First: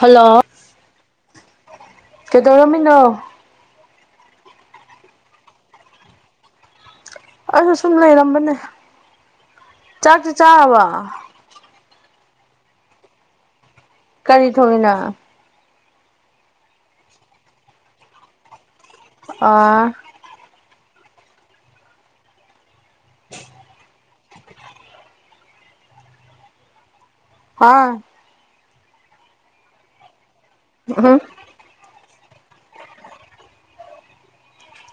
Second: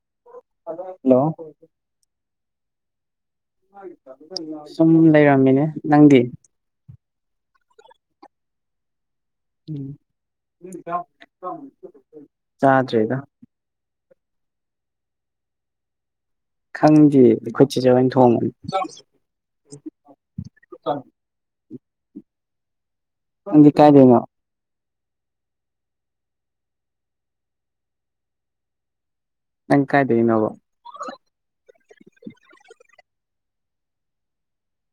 hello hello hello ꯀꯩꯗꯧꯔꯃꯤꯅꯣ ꯁꯨꯝ ꯂꯩꯔꯝꯃꯤꯅꯦ ꯅꯪꯗꯤ ꯑꯁꯨ ꯁꯨꯝ ꯂꯩꯔꯝꯕꯅꯦ ꯆꯥꯛꯁꯤꯦ ꯆꯥꯔꯕ ꯆꯥꯗ꯭ꯔꯦꯗ ꯀꯔꯤ ꯊꯏꯅ ꯈꯪꯗꯦ ꯑꯩꯈꯣꯏ ꯆꯦꯖꯅ ꯊꯣꯡꯕꯅꯤ ꯑ ꯑ ꯅꯪꯗꯤ ꯀꯥꯏꯗꯦꯅ ꯍꯥꯥ ꯅꯪ ꯀꯥꯏꯗꯦ ꯏꯅꯣꯕꯣ ꯍꯥ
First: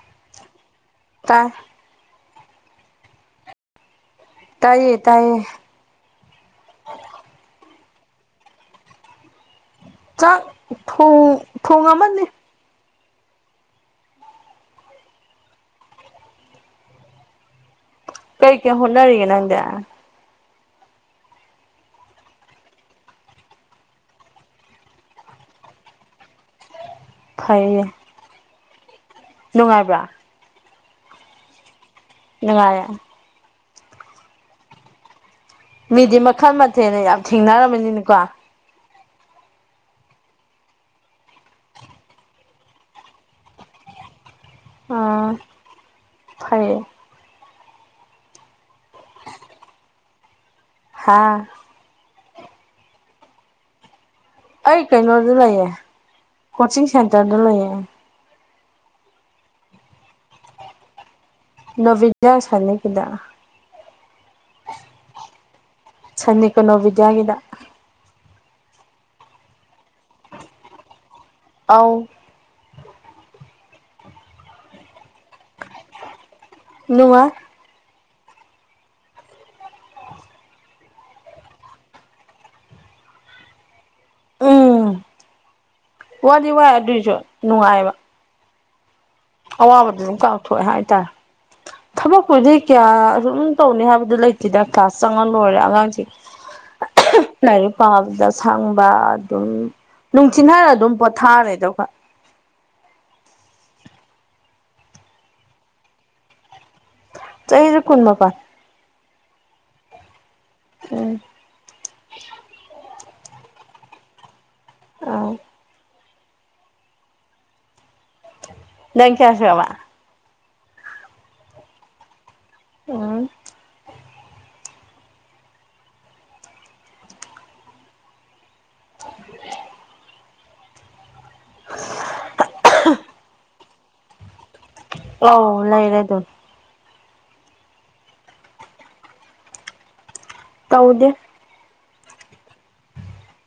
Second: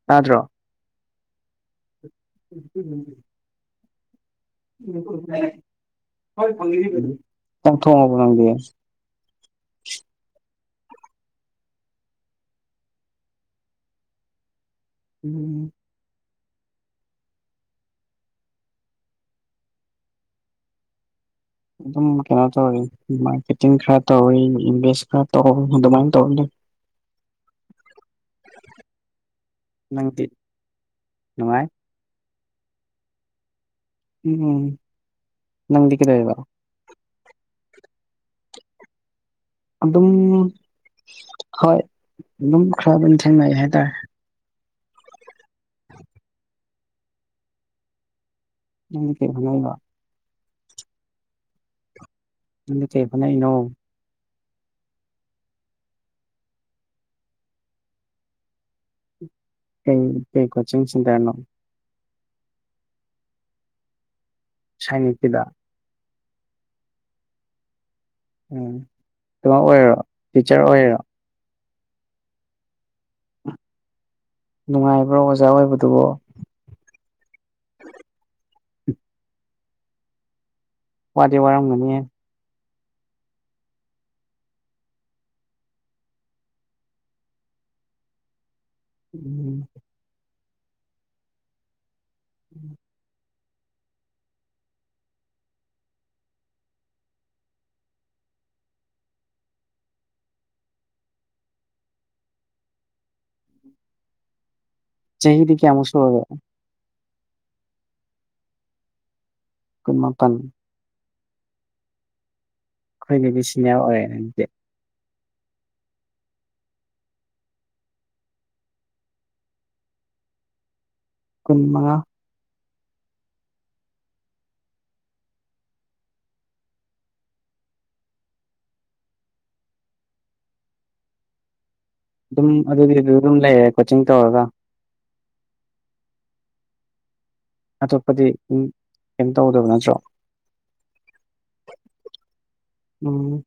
ꯇꯥꯗ꯭ꯔꯣ ꯇ ꯎ ꯇꯥꯏꯌꯦ ꯇꯥꯏꯌꯦ ꯅꯪ ꯊꯉꯕꯨ ꯅꯪꯗꯤꯦ ꯆꯥꯛ ꯊꯣꯡ ꯑꯃꯅꯤ ꯎꯝ ꯀꯩ ꯀꯦ ꯍꯅꯔꯤꯒꯦ ꯅꯪꯒ ꯑꯗꯨꯝ ꯀꯩꯅꯣ ꯇꯧꯔꯤ ꯃꯥꯔꯀꯦꯇꯤꯡ ꯈꯔ ꯇꯧꯔꯤ ꯏꯟꯚꯦꯁ ꯈꯔ ꯇꯧ ꯑꯗꯨꯃꯥꯏꯅ ꯇꯧꯔꯅꯤ ꯐꯩꯌꯦ ꯅꯨꯡꯉꯥꯏꯕ꯭ꯔꯥ ꯅꯪꯗꯤꯤ ꯅꯨꯡꯉꯥꯏ ꯂꯉꯌꯥ ꯎꯝ ꯅꯪꯗꯤ ꯃꯤꯗꯤ ꯀꯩꯗꯧꯔꯤꯕ ꯃꯈꯜ ꯃꯊꯦꯜꯅ ꯌꯥꯝ ꯊꯦꯡꯅꯔꯝꯃꯅꯤꯅꯤꯀꯣ ꯑꯗꯨꯝ ꯍꯣꯏ ꯑꯗꯨꯝ ꯈꯔ ꯑꯗꯨꯝ ꯊꯦꯡꯅꯩ ꯍꯥꯏꯇꯥꯔꯦ ꯑꯥ ꯐ ꯍꯦ ꯐꯉꯥꯏꯕ ꯍꯥꯥ ꯅ ꯆꯦ ꯐꯅꯩꯅꯣ ꯑꯩ ꯀꯩꯅꯣꯗ ꯂꯩꯌꯦ ꯀꯣꯆꯤꯡ ꯁꯦꯟꯇꯔꯗ ꯂꯩꯑ ꯄ ꯀ ꯀꯣꯆꯤꯡ ꯁꯤꯟ ꯇꯔꯅꯣ ꯅꯕꯤꯖ ꯑꯁꯅꯤ ꯀꯗ ꯁꯥꯏꯅꯤ ꯄꯗ ꯆꯅꯤ ꯀꯣꯟꯅꯣꯕꯗꯒꯤꯗ ꯎꯝ ꯑꯗꯨꯃꯣ ꯑꯣꯏꯔꯣ ꯇꯤꯆꯔ ꯑꯣꯏꯔꯣ ꯑ ꯅꯨꯡꯉꯥꯏꯕ꯭ꯔꯥ ꯑꯣꯖꯥ ꯑꯣꯏꯕꯗꯨꯕꯣ ꯅꯨ ꯋꯥꯋꯥꯇꯦ ꯋꯥꯔꯝꯒꯅꯤ ꯎꯝ ꯋꯥꯗꯤ ꯋꯥꯏ ꯑꯗꯨꯏꯁꯨ ꯅꯨꯡꯉꯥꯏꯕ ꯎꯝ ꯑꯕꯗ ꯑꯗꯨꯝ ꯀꯥꯎꯊꯣꯛꯑꯦ ꯍꯥꯏꯇꯥꯔꯦ ꯊꯕꯛꯄꯨꯗꯤ ꯀꯌꯥ ꯑꯗꯨꯝ ꯇꯧꯅꯤ ꯍꯥꯏꯕꯗꯨ ꯂꯩꯇꯦꯗ ꯀ꯭ꯂꯥꯁ ꯆꯪꯉꯟ ꯂꯣꯏꯔꯦ ꯑꯉꯥꯡꯁꯦ ꯂꯥꯏꯔꯤꯛ ꯄꯥꯕꯗ ꯁꯪꯕ ꯑꯗꯨꯝ ꯅꯨꯡꯊꯤꯤꯟꯅꯔ ꯑꯗꯨꯝ ꯄꯣꯊꯥꯔꯦꯗ ꯆꯍꯤꯍꯤꯗꯤ ꯀꯌꯥ ꯑꯃꯁꯨꯛꯁꯨ ꯑꯣꯏꯦ ꯆꯩꯔ ꯀꯨꯟꯃꯄꯥ ꯀꯨꯟꯃꯥꯄꯟ ꯎꯝ ꯑꯩꯈꯣꯏ ꯅꯨ ꯃꯤ ꯁꯤꯅꯦ ꯑꯣꯏꯔꯦꯗꯤ ꯑꯥꯎ ꯅꯪ ꯀꯌꯥꯁꯦꯕ ꯀꯟꯃꯉ ꯎ ꯑꯗꯨꯝ ꯑꯗꯨꯗꯤ ꯑꯗꯨ ꯑꯗꯨꯝ ꯂꯩꯔꯦ ꯀꯣꯆꯤꯡ ꯇꯧꯔꯒ ꯑꯧ ꯂꯩꯔꯦ ꯑꯗꯨ ꯑꯇꯣꯞꯄꯗꯤ ꯀꯩꯝ ꯇꯧꯗꯕ ꯅꯠꯇ꯭ꯔꯣ ꯇꯧꯗꯦ ꯎꯝ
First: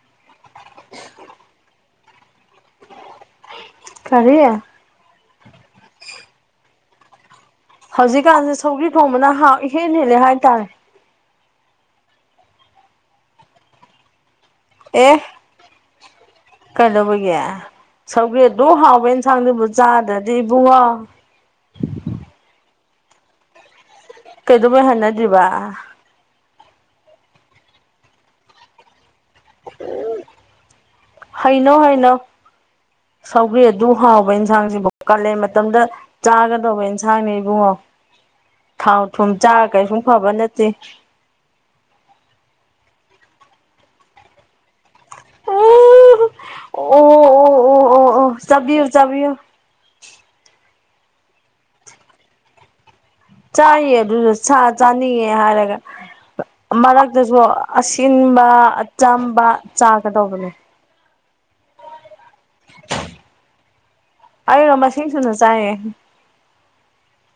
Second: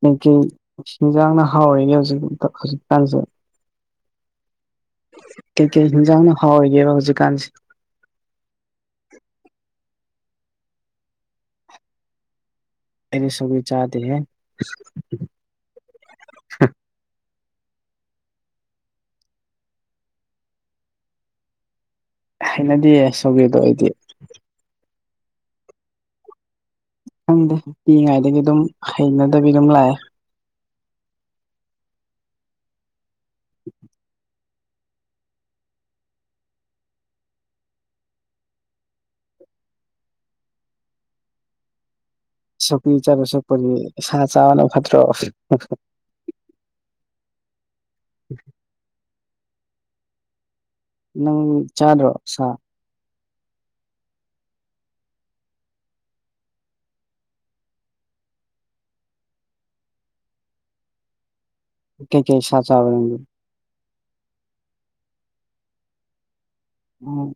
ꯀꯩꯀꯩ ꯍꯤꯟꯖꯥꯡꯅ ꯍꯥꯎꯔꯤꯒꯦ ꯍꯧꯖꯤꯛꯥꯎ ꯍꯧꯖꯤꯛꯀꯥꯟꯁꯦ ꯀꯔꯤꯦ ꯀꯩꯀꯩ ꯍꯤꯟꯖꯥꯡꯅ ꯍꯥꯎꯏꯒꯦꯕ ꯍꯧꯖꯤꯛꯀꯥꯟꯁꯦ ꯍꯧꯖꯤꯛꯀꯥꯟꯁꯦ ꯁꯧ꯭ꯔꯤ ꯊꯣꯡꯕꯅ ꯍꯥꯎ ꯏꯍꯦꯟ ꯍꯦꯜꯂꯦ ꯍꯥꯏꯇꯥꯔꯦ ꯑꯦꯅꯤ ꯁꯕꯤ ꯆꯥꯗ ꯍ ꯑꯦ ꯀꯩꯗꯧꯕꯒꯤ ꯁꯧꯒꯦ ꯑꯗꯨ ꯍꯥꯎꯕ ꯑꯦꯟꯁꯥꯡꯗꯨꯕꯨ ꯆꯥꯗ꯭ꯔꯗꯤ ꯏꯕꯨꯡ ꯍꯥꯎ ꯍꯥꯏꯩꯅꯗꯤ ꯁꯧꯒꯦꯗꯣ ꯑꯩꯗꯤ ꯀꯩꯗꯧꯕꯩ ꯍꯥꯏꯅꯗ꯭ꯔꯤꯕ ꯈꯪꯗꯦ ꯄꯤꯛꯏꯉꯥꯏꯗꯒꯤ ꯑꯗꯨꯝ ꯍꯩꯅꯗꯕꯤ ꯑꯗꯨꯝ ꯂꯥꯛꯑꯦ ꯍꯩꯅꯧ ꯍꯩꯅꯧ ꯁꯧꯒ꯭ꯔꯤ ꯑꯗꯨ ꯍꯥꯎꯕ ꯏꯟꯁꯥꯡꯁꯤꯕꯨ ꯀꯥꯂꯦꯟ ꯃꯇꯝꯗ ꯆꯥꯒꯗꯧꯕ ꯏꯟꯁꯥꯡꯅꯦ ꯏꯕꯨꯡꯉꯣ ꯊꯥꯎ ꯊꯨꯝ ꯆꯥꯔ ꯀꯩꯁꯨꯝ ꯐꯕ ꯅꯠꯇꯦ ꯁꯛꯄꯤ ꯆꯔꯨꯁꯨꯄꯔꯤ ꯁꯥ ꯆꯥꯕꯅ ꯐꯠꯇ꯭ꯔꯣ ꯑꯣ ꯑꯣ ꯑꯣ ꯑꯣ ꯑꯣ ꯆꯕꯤꯌꯣ ꯆꯕꯤꯌꯣ ꯅꯪ ꯆꯥꯗ꯭ꯔꯣ ꯁꯥ ꯆꯥꯏꯌꯦ ꯑꯗꯨꯗ ꯆꯥꯅꯤꯡꯉꯦ ꯍꯥꯏꯔꯒ ꯃꯔꯛꯇꯁꯨ ꯑꯁꯤꯟꯕ ꯑꯆꯝꯕ ꯆꯥꯒꯗꯧꯕꯅꯦ ꯀꯩ ꯀꯩ ꯁꯥ ꯆꯕ ꯑꯩꯅ ꯃꯁꯤꯡꯁꯨꯨꯅ ꯆꯥꯏꯌꯦ ꯎꯝ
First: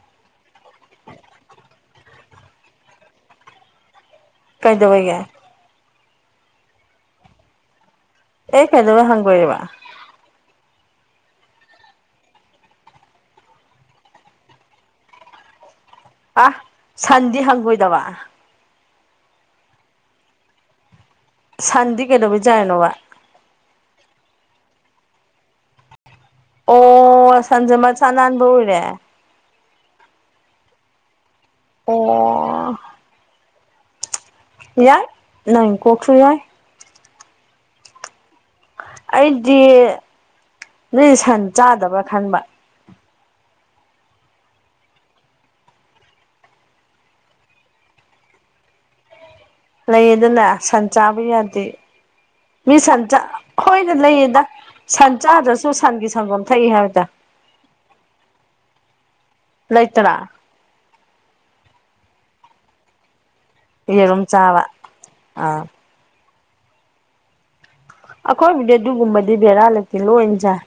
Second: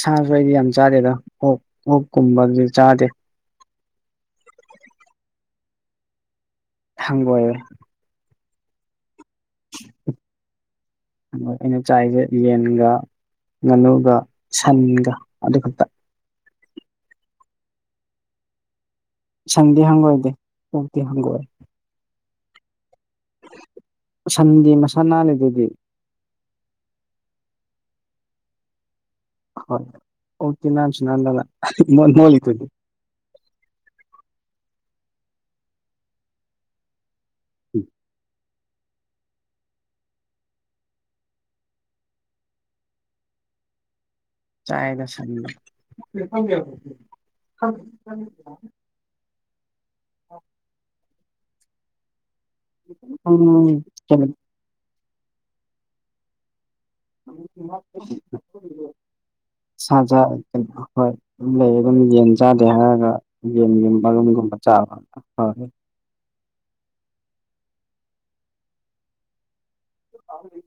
ꯁꯥꯁꯨ ꯑꯩꯗꯤ ꯌꯥꯝ ꯆꯥꯗꯦ ꯑꯗ ꯑꯣꯛ ꯑꯣꯛ ꯀꯨꯝꯕꯁꯨ ꯆꯥꯗꯦ ꯀꯩꯗꯕꯩꯒꯦ ꯊꯪꯕꯣꯏꯦ ꯑꯦ ꯀꯦ ꯑꯗꯨꯕ ꯍꯪꯒ ꯑꯣꯏꯔꯤꯕ ꯑ ꯑꯩꯅ ꯆꯥꯏꯁꯦ ꯌꯦꯟꯒ ꯉꯥꯅꯨꯒ ꯁꯟꯒ ꯑꯗꯨ ꯈꯛꯇ ꯑ ꯁꯟꯗꯤ ꯍꯪꯒꯣꯏꯗꯕ ꯁꯟꯗꯤ ꯍꯪꯒꯣꯏꯗꯦ ꯑꯣꯛꯇꯤ ꯍꯪꯒꯣꯏꯌꯦ ꯁꯥꯟꯗꯤ ꯀꯩꯅꯣꯕꯩ ꯆꯥ ꯅꯣꯕ ꯁꯟꯗꯤ ꯃꯁꯥꯟ ꯅꯥꯅꯤ ꯑꯗꯨꯗꯤ ꯑꯣ ꯁꯟꯖꯦ ꯃꯁꯥ ꯅꯥꯟꯕ ꯑꯣꯏꯔꯦ ꯍꯣꯏ ꯑꯣꯛ ꯅꯥꯥꯟꯁꯨ ꯅꯥꯟꯗꯅ ꯃꯣꯠꯂꯤꯗꯨꯗꯤ ꯑꯣ ꯌꯥꯏ ꯅꯥꯏ ꯀꯧꯁꯣꯟ ꯌꯥꯏ ꯎꯝ ꯑꯩꯗꯤ ꯅꯣꯏ ꯁꯟ ꯆꯥꯗꯕ꯭ꯔꯥ ꯈꯟꯕ ꯆꯥꯏꯗ ꯁꯟ ꯂꯩꯗꯅ ꯁꯟ ꯆꯥꯕ ꯌꯥꯗꯦ ꯃꯤ ꯁꯟ ꯎꯝ ꯍꯣꯏꯅ ꯀꯩꯅꯣ ꯂꯩꯌꯦꯗ ꯁꯟ ꯆꯥꯗ꯭ꯔꯁꯨ ꯁꯟꯒꯤ ꯁꯪꯒꯣꯝ ꯊꯛꯏ ꯍꯥꯏꯕꯗ ꯁꯥꯖꯥ ꯂꯩꯇ꯭ꯔꯥ ꯍꯣꯏ ꯑꯗꯨ ꯂꯩ ꯑꯗꯨꯝ ꯌꯦꯟ ꯆꯥꯗꯦ ꯍꯥꯏꯔꯒ ꯌꯦꯟꯒꯤ ꯃꯔꯨꯝꯒꯨꯝꯕ ꯆꯥꯕ ꯑꯥ ꯍꯣꯏ ꯑꯩꯈꯣꯏꯕꯨꯗꯤ ꯑꯗꯨꯒꯨꯝꯕꯗꯤ ꯕꯦꯔꯥꯜꯂꯛꯇꯦ ꯂꯣꯏꯅꯁꯥꯏ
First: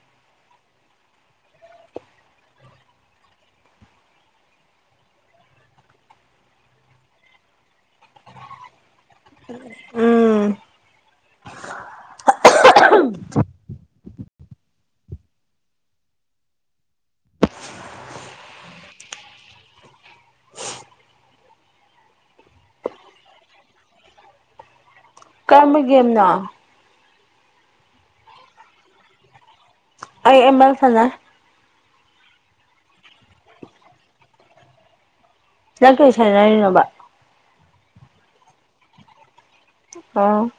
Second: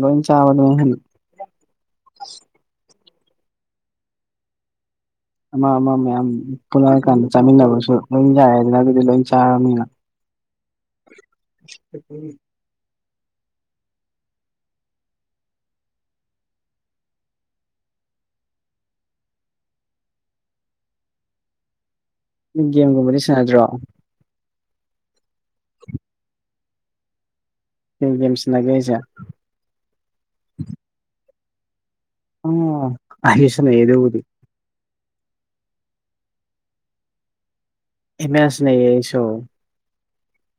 ꯂꯣꯏꯍꯤ ꯆꯕ ꯍꯥꯏ ꯑꯃ ꯑꯃ ꯃꯌꯥꯝ ꯄꯨꯜꯂꯑꯀꯥꯟꯗ ꯆꯥꯃꯤꯟꯅꯕꯁꯨ ꯂꯣꯏ ꯌꯥꯏꯦ ꯍꯥꯏꯗꯅ ꯑꯗꯨꯗꯤ ꯂꯣꯏ ꯆꯥꯔꯕꯅꯤꯅ ꯎꯝ ꯑ ꯒꯦꯝꯒꯨꯝꯕꯗꯤ ꯁꯥꯟꯅꯗ꯭ꯔꯣ ꯀꯔꯝꯕꯒꯦꯝꯅ ꯀꯩ ꯒꯦꯝ ꯁꯅꯥꯒꯦ ꯍꯥꯏꯖꯦ ꯑꯩ ꯏꯃꯜ ꯐꯅ ꯑꯣ ꯑꯁꯅ ꯌꯦꯗꯦꯕꯨꯗꯤ ꯅ ꯀꯁꯥꯏ ꯍꯥꯏꯅꯣꯕ ꯑꯦꯃꯦꯜ ꯁꯥꯅꯩꯌꯦ ꯑꯩꯁꯨ [unintelligible]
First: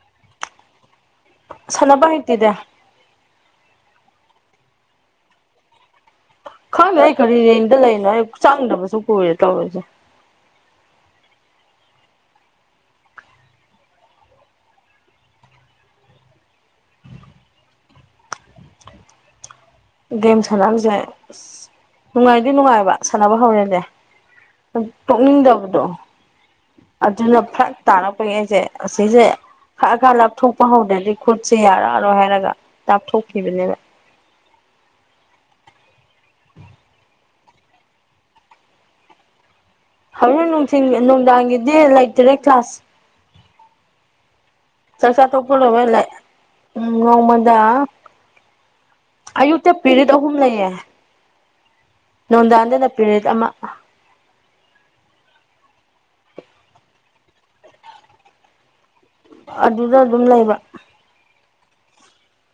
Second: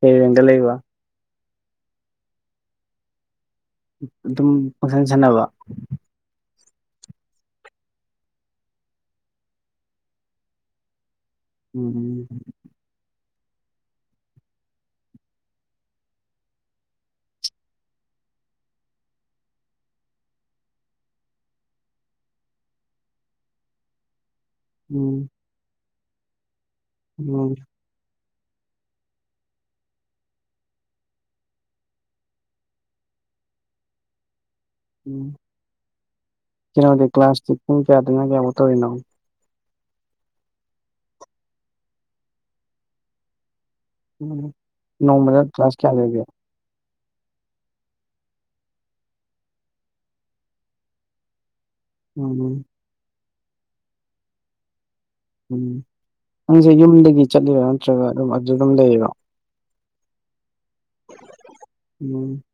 ꯍ ꯌꯦꯒ ꯂꯩ ꯋꯥ ꯁꯅꯅꯕ ꯍꯩꯇꯦꯗ ꯑꯗꯨꯝ ꯄꯪꯁꯟ ꯁꯥꯟꯅꯕ ꯈꯪꯗꯦ ꯑꯩ ꯈꯔꯤ ꯔꯡꯗ ꯂꯩꯔꯤꯅꯣ ꯑꯩ ꯆꯪꯗꯕꯁꯨ ꯀꯨꯏꯔꯦ ꯇꯧꯔꯤꯁꯦ ꯎꯝ ꯒꯦꯝ ꯁꯥꯟꯅꯕꯅꯕꯁꯦ ꯑ ꯅꯨꯡꯉꯥꯏꯔꯗꯤ ꯅꯨꯡꯉꯥꯏꯕ ꯁꯥꯟꯅꯕ ꯍꯧꯔꯦꯅꯦ ꯎꯝ ꯇꯣꯛꯅꯤꯡꯗꯕꯗꯣ ꯑꯗꯨꯅ ꯎꯝ ꯐꯔꯛ ꯇꯥꯔꯛꯄꯒꯤ ꯑꯩꯁꯦ ꯑꯁꯤꯁꯦ ꯈꯛ ꯈꯥ ꯂꯥꯞꯊꯣꯛꯄ ꯍꯧꯗ꯭ꯔꯗꯤ ꯈꯨꯠꯁꯤꯦ ꯌꯥꯔꯛꯔꯣꯏ ꯍꯥꯏꯔꯒ ꯂꯥꯞꯊꯣꯛꯈꯤꯕꯅꯦꯕ ꯎꯝ ꯀꯩꯅꯣꯗꯤ ꯀ꯭ꯂꯥꯁꯇꯤ ꯄꯨꯡ ꯀꯌꯥꯗꯅ ꯀꯌꯥꯃꯨꯛ ꯇꯧꯔꯤꯅꯣ ꯍꯧ ꯅꯨꯡꯊꯤꯟ ꯅꯨꯡꯗꯥꯡꯒꯤꯗꯤ ꯂꯩꯇ꯭ꯔꯦ ꯀ꯭ꯂꯥꯁ ꯎꯝ ꯆꯥꯛ ꯆꯥ ꯅꯣꯡꯃꯗ ꯇꯣꯛꯄ ꯀ꯭ꯂꯥꯁ ꯂꯣꯏꯕ ꯀꯌꯥ ꯂꯩ ꯂꯩꯒꯦ ꯎꯝ ꯅꯣꯡꯃꯗ ꯑꯌꯨꯛꯇ ꯄꯦꯔꯤꯠ ꯑꯍꯨꯝ ꯂꯩꯌꯦ ꯎꯝ ꯅꯨꯡꯗꯥꯡꯗꯅ ꯄꯤꯔꯤꯠ ꯑꯃ ꯎꯝ ꯅꯪꯁꯦ ꯌꯨꯝꯗꯒꯤ ꯆꯠꯂꯤꯔꯥ ꯅꯠꯇ꯭ꯔꯒ ꯑꯗꯨꯝ ꯑꯗꯨ ꯑꯗꯨꯝ ꯂꯩꯔꯤꯔꯣ ꯑꯗꯨꯗ ꯑꯗꯨꯝ ꯂꯩꯕ [unintelligible]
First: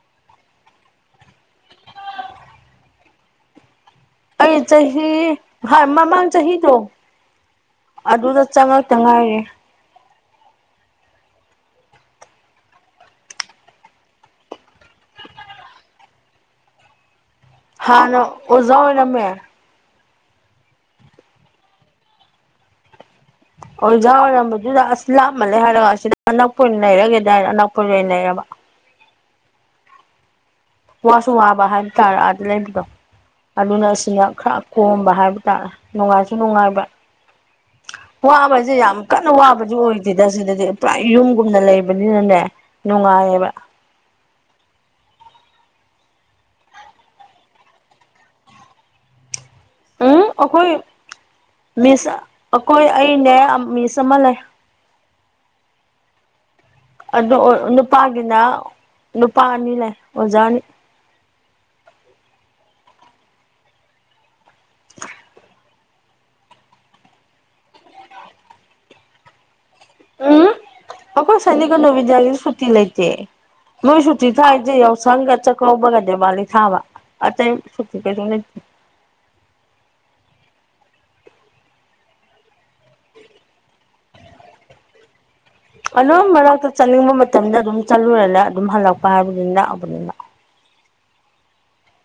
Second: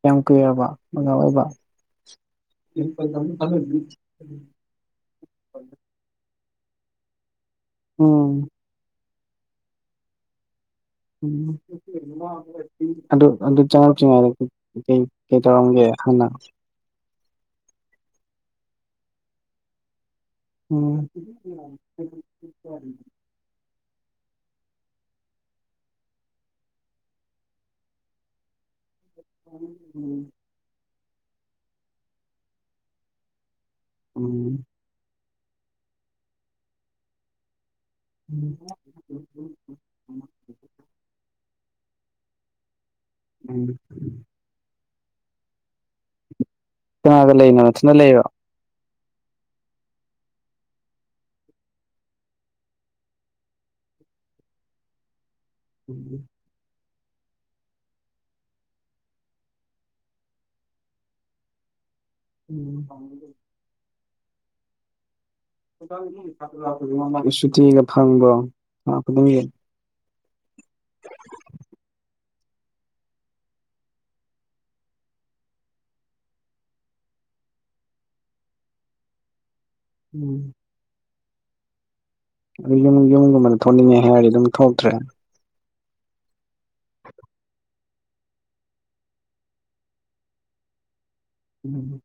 ꯀꯌꯥꯝ ꯀꯨꯏꯔꯕ ꯑꯣꯖꯥ ꯑꯣꯏꯕ ꯑꯩ ꯆꯍꯤ ꯃꯃꯥꯡ ꯆꯍꯤꯗꯣ ꯎꯝ ꯑꯗꯨꯗ ꯆꯪꯉꯛꯇ ꯉꯥꯏꯔꯦ ꯎꯝ ꯑꯗꯨ ꯑꯗꯨ ꯆꯪꯉꯛꯇ꯭ꯔꯤꯉꯩꯗꯗꯤ ꯀꯩ ꯀꯩ ꯇꯧꯔꯝꯒꯦ ꯍꯥꯟꯅ ꯍꯥꯟꯅ ꯑꯣꯖꯥ ꯑꯣꯏꯔꯝꯃꯦ ꯎꯝ [inaudible] ꯑꯣꯖꯥ ꯑꯣꯏꯔꯝꯕꯗꯨꯗ ꯑꯁ ꯂꯥꯞꯃꯜꯂꯦ ꯍꯥꯏꯔꯒ ꯑꯁꯤꯗ ꯑꯅꯛꯄ ꯑꯣꯏꯅ ꯂꯩꯔꯒꯦꯗꯥꯅ ꯑꯅꯛꯄꯗ ꯑꯣꯏꯅ ꯂꯩꯔꯕ [inaudible] ꯋꯥꯁꯨ ꯋꯥꯕ ꯍꯥꯏꯕ ꯇꯥꯔꯦ ꯑꯥꯗ ꯂꯩꯕꯗꯣ ꯑꯗꯨꯅ ꯑꯁꯤꯅ ꯎꯝ ꯈꯔ ꯀꯣꯝꯕ ꯍꯥꯏꯕ ꯇꯥꯔꯦ ꯅꯨꯡꯉꯥꯏꯁꯨ ꯅꯨꯡꯉꯥꯏꯕ ꯋꯥꯕꯖꯦ ꯌꯥꯝ ꯀꯟꯅ ꯋꯥꯕꯗꯨ ꯑꯣꯏꯗꯦꯗ ꯁꯤꯗꯗꯤ ꯄꯨꯔꯥ ꯌꯨꯝꯒꯨꯝꯅ ꯂꯩꯕꯅꯤꯅꯅꯦ ꯅꯨꯡꯉꯥꯏ [unintelligible] ꯀꯅꯥꯒ ꯂꯩꯅꯣ ꯅꯊꯟꯇ ꯂꯩꯔꯣ ꯎꯝ ꯑꯩꯈꯣꯏ ꯃꯤꯁ ꯑꯩꯈꯣꯏ ꯑꯩꯅꯦ ꯃꯤꯁ ꯑꯃ ꯂꯩ [inaudible] ꯑꯗꯣ ꯅꯨꯄꯥꯒꯤꯅ ꯅꯨꯄꯥ ꯑꯅꯤ ꯂꯩ ꯑꯣꯖꯥ ꯑꯅꯤ ꯎꯝ [unintelligible] [unintelligible] ꯁꯨꯇꯤꯒ ꯐꯪꯕ꯭ꯔꯣ ꯊꯥ ꯈꯨꯗꯤꯡꯒꯤ ꯎꯝ ꯑꯩꯈꯣꯏ ꯁꯥꯏꯅꯤꯛꯒ ꯅꯚꯣꯗꯌꯥꯒꯤꯗꯤ ꯁꯨꯇꯤ ꯂꯩꯇꯦ ꯃꯣꯏ ꯁꯨꯇꯤ ꯊꯥꯏꯖꯦ ꯌꯥꯎꯁꯪꯒ ꯆꯥꯛꯀꯧꯕꯒ ꯗꯤꯋꯥꯂꯤ ꯊꯥꯕ ꯑꯇꯩ ꯁꯨꯇꯤ ꯀꯩꯅꯣ ꯂꯩꯇꯦ ꯎꯝ ꯑꯗꯨ ꯌꯨꯝ ꯌꯨꯝꯒꯨꯝꯕꯗ ꯊꯣꯛꯅꯤꯡꯉꯦ ꯍꯥꯏꯔꯗꯤ ꯑꯗꯨꯝ ꯊꯣꯛꯇ꯭ꯔꯦ ꯑꯗꯨꯝ ꯃꯔꯛꯇ ꯆꯠꯅꯤꯡꯕ ꯃꯇꯝꯗ ꯑꯗꯨꯝ ꯆꯠꯂꯨꯔꯦꯅ ꯑꯗꯨꯝ ꯍꯜꯂꯛꯄ ꯍꯥꯏꯕꯗꯨꯅꯤ ꯅꯛꯑꯕꯅꯤꯅ ꯎꯝ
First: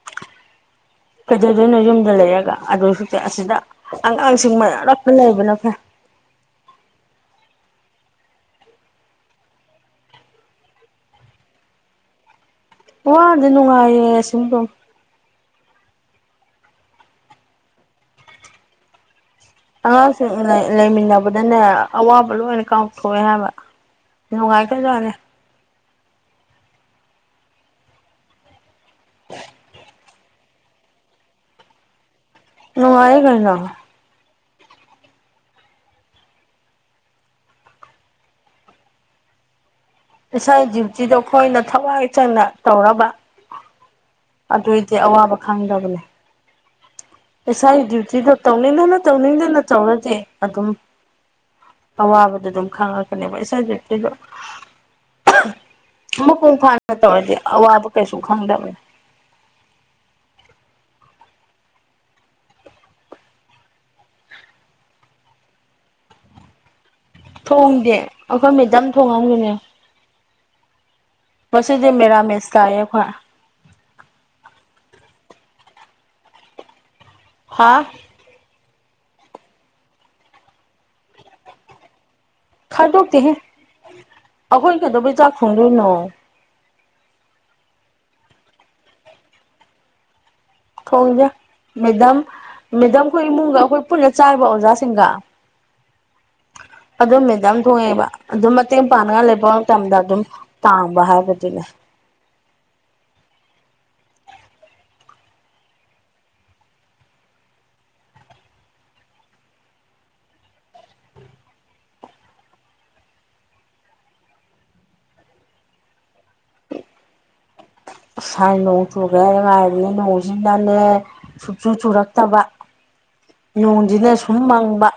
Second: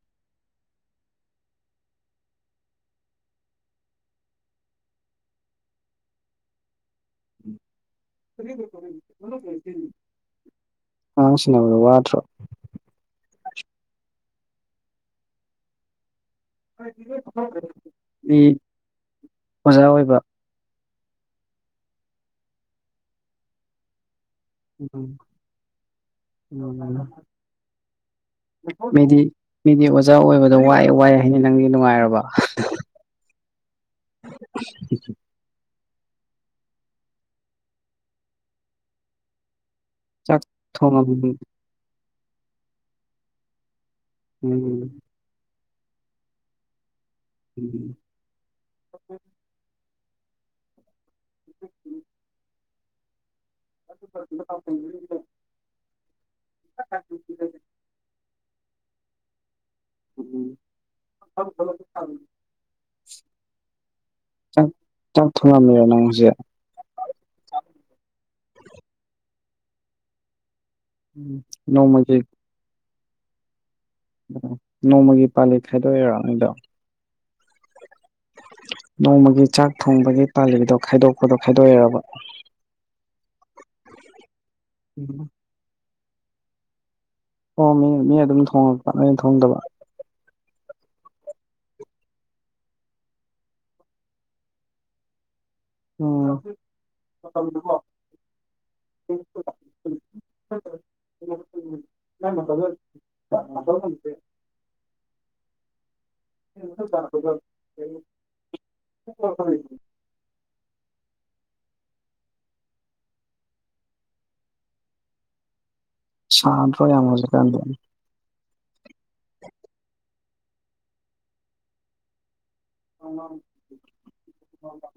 ꯀꯩꯗꯧꯗꯣꯏꯅꯣ ꯌꯨꯝꯗ ꯂꯩꯔꯒ ꯑꯗꯨꯁꯨꯛꯇꯤ ꯑꯁꯤꯗ ꯑꯉꯥꯡꯁꯤꯡ ꯃꯅꯥꯛꯇ ꯂꯩꯕꯅ ꯐꯩ ꯑꯉꯥꯡ ꯁꯤꯟꯅꯕꯗꯣ ꯋꯥꯗ꯭ꯔꯣ ꯋꯥꯗꯦ ꯅꯨꯡꯉꯥꯏꯌꯦ ꯑꯁꯨꯝ [unintelligible] ꯑꯣꯏꯕ ꯑꯉꯥꯡꯁꯤꯡ ꯂꯩ ꯂꯩꯃꯤꯟꯅꯕꯗꯅꯦ ꯑꯋꯥꯕ ꯂꯣꯏꯅ ꯀꯥꯎꯊꯣꯛꯑꯦ ꯍꯥꯏꯕ ꯅꯨꯡꯉꯥꯏꯈ꯭ꯔꯖꯥꯠꯅꯦ ꯎꯝ [unintelligible] ꯃꯤꯗꯤ ꯃꯤꯗꯤ ꯑꯣꯖꯥ ꯑꯣꯏꯕꯗ ꯋꯥꯏꯑꯦ ꯋꯥꯏꯑꯦ ꯍꯥꯏꯅꯩ ꯅꯪꯗꯤ ꯅꯨꯡꯉꯥꯏꯔꯕ ꯅꯨꯡꯉꯥꯏ ꯀꯩꯅꯣ [inaudible] ꯆꯥꯛ ꯏꯁꯥꯏ ꯊꯣꯡꯉꯝ ꯗ꯭ꯌꯨꯇꯤꯗꯣ ꯑꯩꯈꯣꯏꯅ ꯊꯋꯥꯏ ꯆꯪꯅ ꯇꯧꯔꯕ ꯎꯝ ꯑꯗꯨꯏꯗꯤ ꯑꯋꯥꯕ ꯈꯪꯗꯕꯅꯦ ꯏꯁꯥꯒꯤ ꯗ꯭ꯌꯨꯇꯤꯗꯣ ꯇꯧꯅꯤꯡꯗꯅ ꯇꯧꯅꯤꯡꯗꯅ ꯇꯧꯔꯗꯤ ꯑꯗꯨꯝ ꯑꯋꯥꯕꯗꯨ ꯑꯗꯨꯝ ꯈꯡꯉꯛꯀꯅꯦꯕ ꯏꯁꯥꯒꯤ ꯅꯤꯕ ꯃꯄꯨꯡ ꯐꯥꯅ ꯇꯧꯔꯗꯤ ꯑꯋꯥꯕ ꯀꯩꯁꯨ ꯈꯪꯗꯕꯅꯤ [unintelligible] ꯆꯥꯛ ꯆꯥꯛ ꯊꯣꯡꯉꯥꯝꯃꯤꯔ ꯅꯪ ꯍꯧꯖꯤꯛ ꯊꯣꯡꯗꯦ ꯑꯩꯈꯣꯏ ꯃꯦꯗꯝ ꯊꯣꯡꯉꯝꯒꯅꯦ ꯎꯝ ꯉꯁꯤꯗꯤ ꯅꯣꯡꯃꯒꯤ ꯃꯦꯔꯥꯃꯦꯁ ꯇꯥꯏꯌꯦ ꯑꯩꯈꯣꯏ ꯑꯣ ꯅꯣꯡꯃꯒꯤ ꯄꯥꯂꯤꯠ ꯈꯥꯏꯗꯣꯛꯏꯔꯣ ꯅꯣꯏꯗꯣ ꯍꯥꯥ ꯅꯣꯡꯃꯒꯤ ꯆꯥꯛ ꯊꯣꯡꯕꯒꯤ ꯇꯥꯂꯤꯗꯣ ꯈꯥꯏꯗꯣꯛꯄꯗꯣ ꯈꯥꯏꯗꯣꯛꯏꯔꯕ ꯈꯥꯏꯗꯣꯛꯇꯦꯍꯦ ꯑꯩꯈꯣꯏ ꯀꯩꯗꯧꯕꯩ ꯎꯝ ꯆꯥꯛ ꯊꯣꯡꯗꯣꯏꯅꯣ ꯑꯣ ꯃꯤꯅ ꯃꯤꯅ ꯑꯗꯨꯝ ꯊꯣꯡꯉꯛꯄ ꯅꯣꯏ ꯊꯣꯡꯗꯕ ꯊꯣꯡꯗꯦ ꯃꯦꯗꯝ ꯃꯦꯗꯝꯈꯣꯏ ꯏꯃꯨꯡꯒ ꯑꯩꯈꯣꯏ ꯄꯨꯟꯅ ꯆꯥꯌꯦꯕ ꯑꯣꯖꯥꯁꯤꯡꯒ ꯎꯝ ꯑꯗꯨꯝ ꯃꯦꯗꯥꯝ ꯊꯣꯡꯉꯛꯑꯦꯕ ꯑꯗꯨꯝ ꯃꯇꯦꯡ ꯄꯥꯡꯅꯤꯡꯉꯥꯂꯩꯕ ꯃꯇꯝꯗ ꯑꯗꯨꯝ ꯄꯥꯡꯕ ꯍꯥꯏꯕꯗꯨꯅꯦ ꯅꯪ ꯃꯇꯧꯗꯨꯗ ꯃꯇꫭꯝ ꯊꯥꯝꯕꯁꯦ [unintelligible] [unintelligible] ꯁꯥꯗ꯭ꯔꫭ ꯌꯥꯝ ꯍꯧꯖꯤꯛ ꯀꯥꯟꯁꯦ ꯁꯥꯏ ꯅꯣꯡ ꯆꯨꯒ꯭ꯔꯦ ꯉꯥꯏꯔꯤꯅꯦ ꯅꯣꯡꯁꯤꯅꯅꯦ ꯁꯨꯨꯡ ꯆꯨ ꯆꯨꯔꯛꯇꯕ [unintelligible] ꯅꯣꯡꯁꯤꯅ ꯁꯨꯝ ꯃꯪꯕ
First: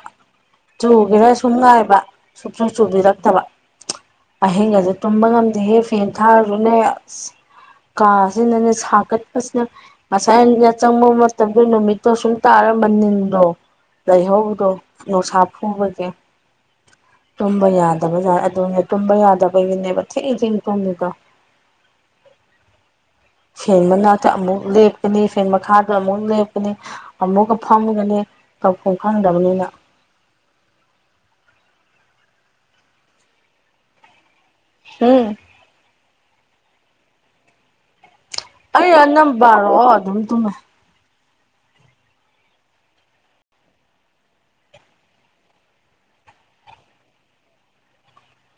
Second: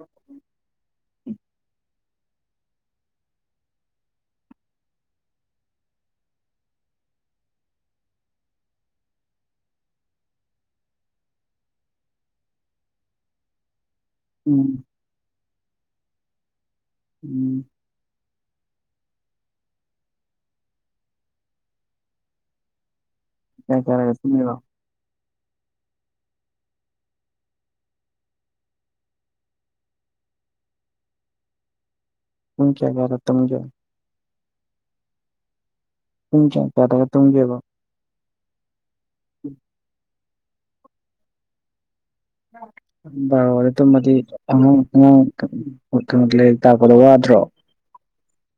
ꯆꯨꯒꯔ ꯁꯨꯝ ꯉꯥꯏꯕ ꯁꯨꯡꯆꯨ ꯆꯨꯕꯤꯔꯛꯇꯕ ꯑꯍꯤꯡꯒꯁꯦ ꯇꯨꯝꯕ ꯉꯝꯗꯦꯍꯦ ꯐꯦꯟ ꯊꯥꯔꯗꯨꯅꯦ ꯑꯁ ꯀꯥꯁꯤꯅꯅꯦ ꯁꯥꯒꯠꯄꯁꯤꯅ ꯉꯁꯥꯏ ꯑꯩꯅ ꯆꯪꯕ ꯃꯇꯝꯗ ꯅꯨꯃꯤꯠꯇꯣ ꯁꯨꯝ ꯇꯥꯔ ꯃꯅꯤꯜ ꯗꫭ ꯂꯥꯏꯍꯧꯗꯣ ꯎꯝ ꯅꯨꯡꯁꯥ ꯐꯨꯕꯁꯦ ꯎꯝ ꯇꯨꯝꯕ ꯌꯥꯗꯕ ꯖꯥꯠ ꯑꯗꯨꯅꯦ ꯇꯨꯝꯕ ꯌꯥꯗꯕꯒꯤꯅꯦꯕ ꯊꯦꯡ ꯊꯦꯡꯅ ꯇꯨꯝꯃꯤꯗꯣ ꯀꯌꯥ ꯐꯦꯟ ꯀꯌꯥꯗꯒ ꯃꯅꯥꯛꯇ ꯇꯨꯝꯃꯤꯅꯣ ꯑꯃꯨꯛ ꯂꯦꯞ ꯀ ꯐꯦꯟ ꯃꯈꯥꯗ ꯑꯃꯨꯛ ꯂꯦꯞꯀꯅꯤ ꯑꯃꯨꯛꯀ ꯐꯝꯒꯅꯤ ꯇꯧꯐꯝ ꯈꯪꯗꯕꯅꯤꯅ ꯄꯨꯡ ꯀꯌꯥ ꯀꯌꯥꯗ ꯇꯨꯝꯒꯦ ꯍꯝ ꯄꯨꯡ ꯀꯌꯥ ꯀꯌꯥꯗꯒꯥ ꯇꯨꯝꯒꯦꯕ ꯑꯩ ꯑꯅꯝꯕ ꯕꯔꯣ ꯑꯗꯨꯝ ꯇꯨꯝꯃꯦ ꯕꯔꫭꯗ ꯇꯨꯝꯃꯗꯤ [unintelligible] [unintelligible] ꯂꯥꯏꯔꯤꯛ ꯇꯥꯛꯄꯗ ꯋꯥꯗ꯭ꯔꫭ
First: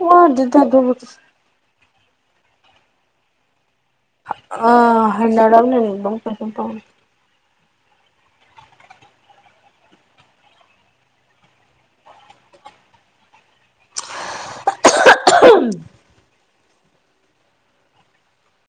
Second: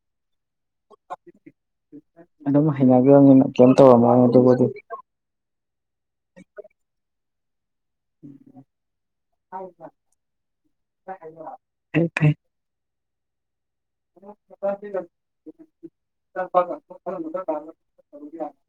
ꯋꯥꯗꯦꯗꯥ ꯑꯗꯨꯕꯨꯗꯤ [unintelligible] ꯑꯗꯨꯝ ꯍꯩꯅꯈ꯭ꯔꯕꯅꯤꯅ ꯀꯩꯝ ꯇꯧꯔꯝꯃꯔꫭꯏ ꯑꯗꯨꯕꯨꯗꯤ ꯍꯩꯅꯔ [unintelligible] ꯀꯩꯁꯨꯝ ꯇꯥꯎꯗꯦ [unintelligible] ꯐꯩ ꯐꯩ [unintelligible]